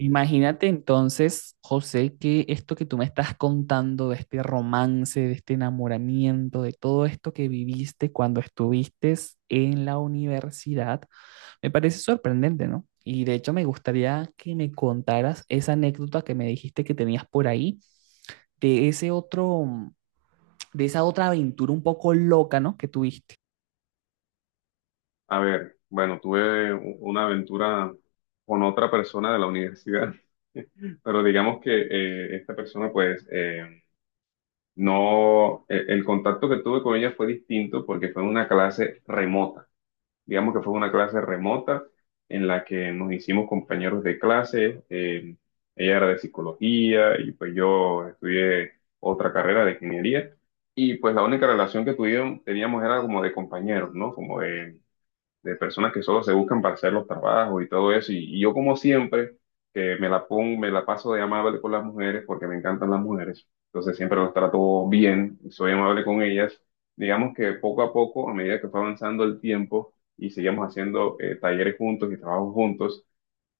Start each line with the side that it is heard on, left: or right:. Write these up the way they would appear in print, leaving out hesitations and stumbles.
right: Imagínate entonces, José, que esto que tú me estás contando de este romance, de este enamoramiento, de todo esto que viviste cuando estuviste en la universidad, me parece sorprendente, ¿no? Y de hecho me gustaría que me contaras esa anécdota que me dijiste que tenías por ahí, de ese otro, de esa otra aventura un poco loca, ¿no? Que tuviste.
left: A ver, bueno, tuve una aventura con otra persona de la universidad, pero digamos que esta persona, pues, no, el contacto que tuve con ella fue distinto porque fue una clase remota. Digamos que fue una clase remota en la que nos hicimos compañeros de clase. Ella era de psicología y pues yo estudié otra carrera de ingeniería. Y pues la única relación que teníamos era como de compañeros, ¿no? Como de personas que solo se buscan para hacer los trabajos y todo eso. Y yo como siempre, que me la pongo, me la paso de amable con las mujeres porque me encantan las mujeres. Entonces siempre las trato bien, soy amable con ellas. Digamos que poco a poco, a medida que fue avanzando el tiempo y seguíamos haciendo talleres juntos y trabajos juntos,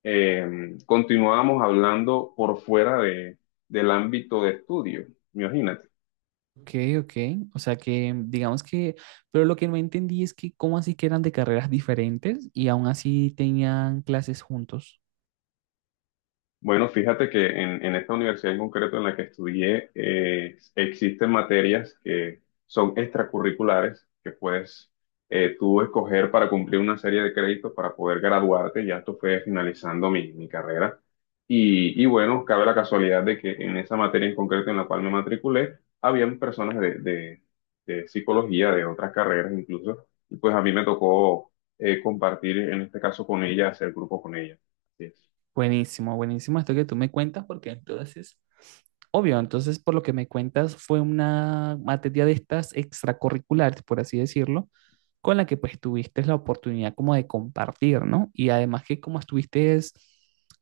left: continuábamos hablando por fuera del ámbito de estudio. Imagínate.
right: Ok, ok. O sea que digamos que, pero lo que no entendí es que cómo así que eran de carreras diferentes y aún así tenían clases juntos.
left: Bueno, fíjate que en esta universidad en concreto en la que estudié, existen materias que son extracurriculares que puedes tú escoger para cumplir una serie de créditos para poder graduarte. Ya esto fue finalizando mi carrera. Y bueno, cabe la casualidad de que en esa materia en concreto en la cual me matriculé, habían personas de psicología, de otras carreras incluso, y pues a mí me tocó compartir en este caso con ella, hacer grupo con ella. Así es.
right: Buenísimo, buenísimo esto que tú me cuentas, porque entonces, obvio, entonces por lo que me cuentas fue una materia de estas extracurriculares, por así decirlo, con la que pues tuviste la oportunidad como de compartir, ¿no? Y además que como estuviste, es,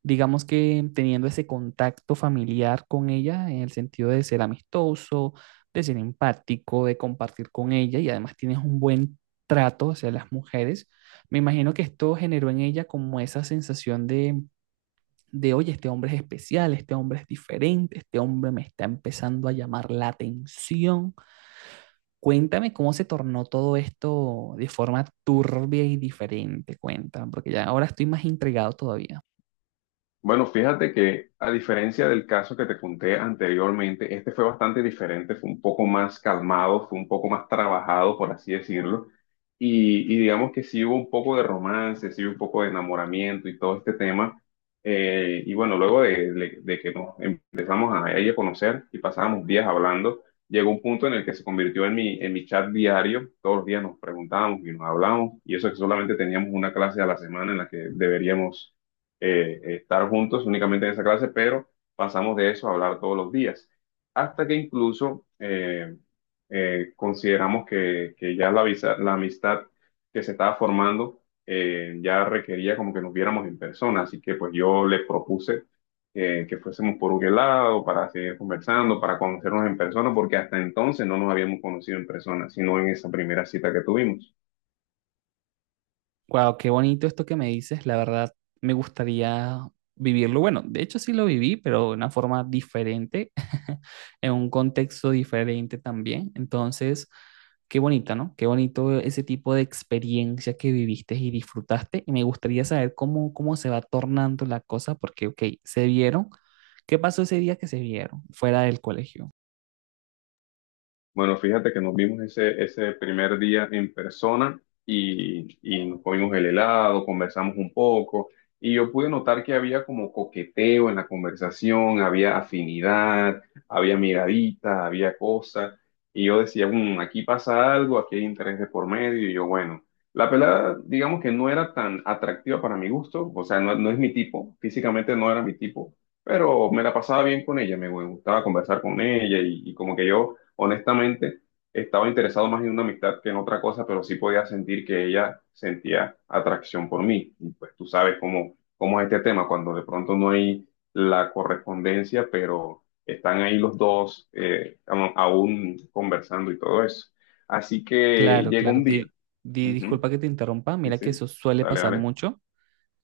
right: digamos que teniendo ese contacto familiar con ella en el sentido de ser amistoso, de ser empático, de compartir con ella y además tienes un buen trato hacia las mujeres, me imagino que esto generó en ella como esa sensación de, oye, este hombre es especial, este hombre es diferente, este hombre me está empezando a llamar la atención. Cuéntame cómo se tornó todo esto de forma turbia y diferente, cuéntame, porque ya ahora estoy más intrigado todavía.
left: Bueno, fíjate que a diferencia del caso que te conté anteriormente, este fue bastante diferente, fue un poco más calmado, fue un poco más trabajado, por así decirlo, y digamos que sí hubo un poco de romance, sí hubo un poco de enamoramiento y todo este tema. Y bueno, luego de que nos empezamos a, ahí a conocer y pasábamos días hablando, llegó un punto en el que se convirtió en en mi chat diario, todos los días nos preguntábamos y nos hablábamos, y eso que solamente teníamos una clase a la semana en la que deberíamos estar juntos únicamente en esa clase, pero pasamos de eso a hablar todos los días, hasta que incluso consideramos que ya la amistad que se estaba formando ya requería como que nos viéramos en persona, así que pues yo le propuse que fuésemos por un helado para seguir conversando, para conocernos en persona, porque hasta entonces no nos habíamos conocido en persona, sino en esa primera cita que tuvimos.
right: Wow, qué bonito esto que me dices. La verdad, me gustaría vivirlo. Bueno, de hecho sí lo viví, pero de una forma diferente, en un contexto diferente también. Entonces, qué bonita, ¿no? Qué bonito ese tipo de experiencia que viviste y disfrutaste. Y me gustaría saber cómo, cómo se va tornando la cosa, porque, ok, se vieron. ¿Qué pasó ese día que se vieron fuera del colegio?
left: Bueno, fíjate que nos vimos ese primer día en persona y nos comimos el helado, conversamos un poco y yo pude notar que había como coqueteo en la conversación, había afinidad, había miradita, había cosas y yo decía, aquí pasa algo, aquí hay interés de por medio y yo, bueno, la pelada digamos que no era tan atractiva para mi gusto, o sea, no, no es mi tipo, físicamente no era mi tipo, pero me la pasaba bien con ella, me gustaba conversar con ella y como que yo... Honestamente, estaba interesado más en una amistad que en otra cosa, pero sí podía sentir que ella sentía atracción por mí. Y pues tú sabes cómo, cómo es este tema, cuando de pronto no hay la correspondencia, pero están ahí los dos aún conversando y todo eso. Así que
right: Claro,
left: llegó
right: claro.
left: un día. Ujú.
right: Disculpa que te interrumpa.
left: Sí,
right: Mira
left: sí.
right: que eso suele
left: Dale,
right: pasar
left: dale.
right: mucho.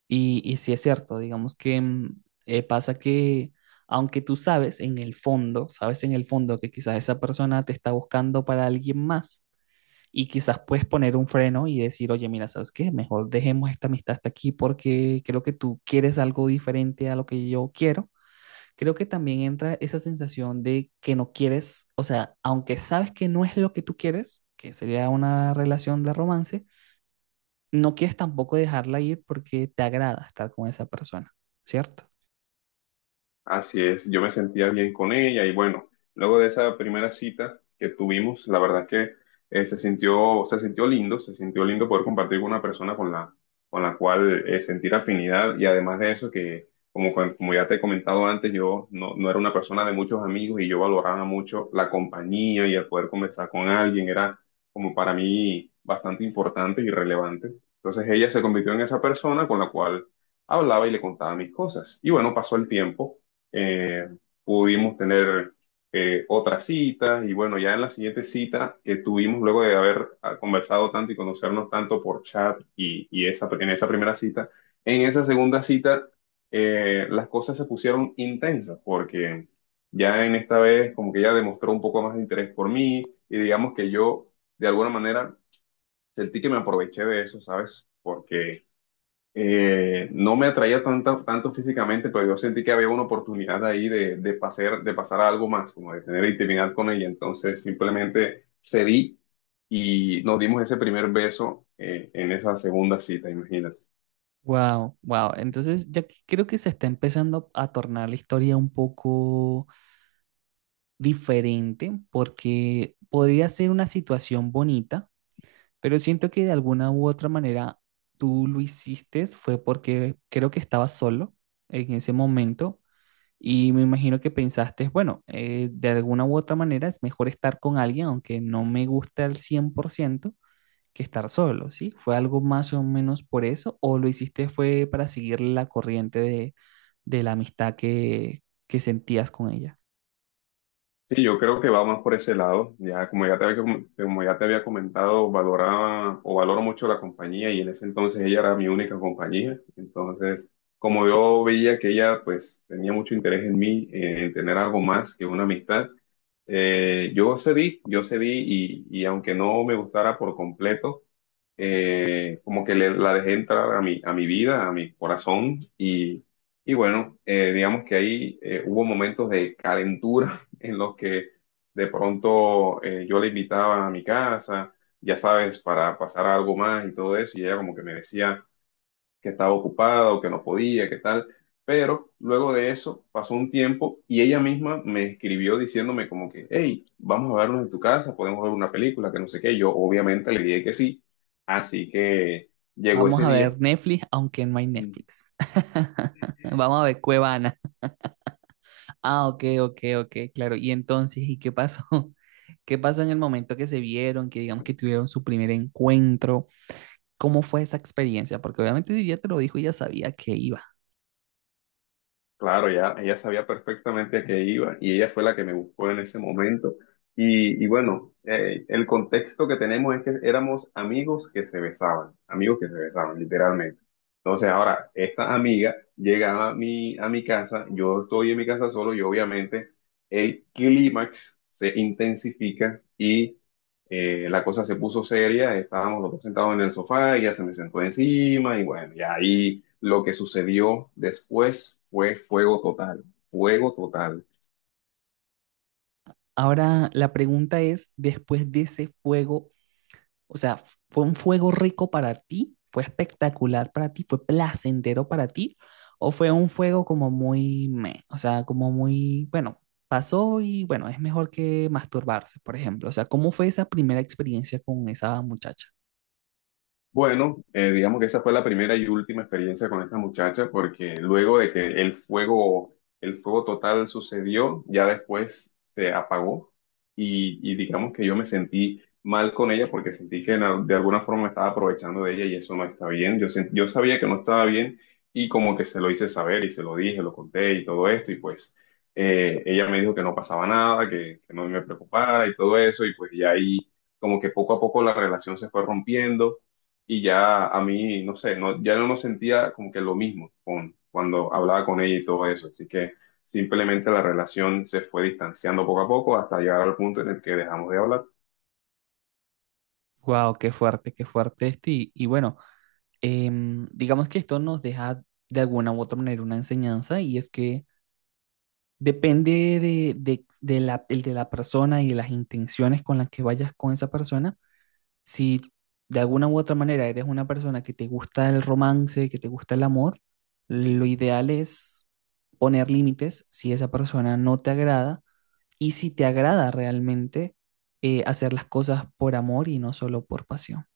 right: Y sí es cierto, digamos que pasa que aunque tú sabes en el fondo, sabes en el fondo que quizás esa persona te está buscando para alguien más y quizás puedes poner un freno y decir, oye, mira, ¿sabes qué? Mejor dejemos esta amistad hasta aquí porque creo que tú quieres algo diferente a lo que yo quiero. Creo que también entra esa sensación de que no quieres, o sea, aunque sabes que no es lo que tú quieres, que sería una relación de romance, no quieres tampoco dejarla ir porque te agrada estar con esa persona, ¿cierto?
left: Así es, yo me sentía bien con ella y bueno, luego de esa primera cita que tuvimos, la verdad que se sintió lindo poder compartir con una persona con con la cual sentir afinidad y además de eso que, como, como ya te he comentado antes, yo no, no era una persona de muchos amigos y yo valoraba mucho la compañía y el poder conversar con alguien, era como para mí bastante importante y relevante. Entonces ella se convirtió en esa persona con la cual hablaba y le contaba mis cosas. Y bueno, pasó el tiempo eh, pudimos tener otras citas y bueno, ya en la siguiente cita que tuvimos luego de haber conversado tanto y conocernos tanto por chat y en esa primera cita, en esa segunda cita las cosas se pusieron intensas porque ya en esta vez como que ella demostró un poco más de interés por mí y digamos que yo de alguna manera sentí que me aproveché de eso, ¿sabes? Porque no me atraía tanto, tanto físicamente, pero yo sentí que había una oportunidad ahí de pasar a algo más, como de tener intimidad con ella. Entonces simplemente cedí y nos dimos ese primer beso en esa segunda cita, imagínate.
right: Wow, wow. Entonces ya que, creo que se está empezando a tornar la historia un poco diferente porque podría ser una situación bonita, pero siento que de alguna u otra manera tú lo hiciste fue porque creo que estabas solo en ese momento y me imagino que pensaste, bueno, de alguna u otra manera es mejor estar con alguien aunque no me gusta al 100% que estar solo, ¿sí? ¿Fue algo más o menos por eso o lo hiciste fue para seguir la corriente de la amistad que sentías con ella?
left: Sí, yo creo que va más por ese lado. Ya, como ya te había, como ya te había comentado, valoraba o valoro mucho la compañía y en ese entonces ella era mi única compañía. Entonces, como yo veía que ella pues tenía mucho interés en mí, en tener algo más que una amistad, yo cedí y aunque no me gustara por completo, como que la dejé entrar a a mi vida, a mi corazón y bueno, digamos que ahí hubo momentos de calentura en los que de pronto yo la invitaba a mi casa, ya sabes, para pasar algo más y todo eso, y ella como que me decía que estaba ocupada o que no podía, que tal. Pero luego de eso pasó un tiempo y ella misma me escribió diciéndome como que, hey, vamos a vernos en tu casa, podemos ver una película, que no sé qué. Yo obviamente le dije que sí, así que llegó
right: Vamos
left: ese
right: a
left: día.
right: ver Netflix, aunque no hay
left: mm,
right: Netflix. Vamos a ver Cuevana. Ah, ok, ok, ok, claro. Y entonces, ¿y qué pasó? ¿Qué pasó en el momento que se vieron, que digamos que tuvieron su primer encuentro? ¿Cómo fue esa experiencia? Porque obviamente si ya te lo dijo, ya sabía que iba.
left: Claro, ya, ella sabía perfectamente a qué iba y ella fue la que me buscó en ese momento. Y bueno, el contexto que tenemos es que éramos amigos que se besaban, amigos que se besaban, literalmente. Entonces ahora, esta amiga llega a a mi casa, yo estoy en mi casa solo y obviamente el clímax se intensifica y la cosa se puso seria, estábamos los dos sentados en el sofá, ella se me sentó encima y bueno, y ahí lo que sucedió después fue fuego total, fuego total.
right: Ahora, la pregunta es, después de ese fuego, o sea, fue un fuego rico para ti, fue espectacular para ti, fue placentero para ti, o fue un fuego como muy, meh, o sea, como muy, bueno, pasó y bueno, es mejor que masturbarse, por ejemplo. O sea, ¿cómo fue esa primera experiencia con esa muchacha?
left: Bueno, digamos que esa fue la primera y última experiencia con esta muchacha, porque luego de que el fuego total sucedió, ya después se apagó y digamos que yo me sentí mal con ella porque sentí que en de alguna forma me estaba aprovechando de ella y eso no está bien. Yo, yo sabía que no estaba bien y como que se lo hice saber y se lo dije, lo conté y todo esto y pues ella me dijo que no pasaba nada, que no me preocupara y todo eso y pues ya ahí como que poco a poco la relación se fue rompiendo y ya a mí, no sé, no, ya no me sentía como que lo mismo con, cuando hablaba con ella y todo eso. Así que simplemente la relación se fue distanciando poco a poco hasta llegar al punto en el que dejamos de hablar.
right: Wow, qué fuerte esto. Y bueno, em, digamos que esto nos deja de alguna u otra manera una enseñanza y es que depende de la, el de la persona y de las intenciones con las que vayas con esa persona, si de alguna u otra manera eres una persona que te gusta el romance, que te gusta el amor, lo ideal es poner límites si esa persona no te agrada y si te agrada realmente hacer las cosas por amor y no solo por pasión.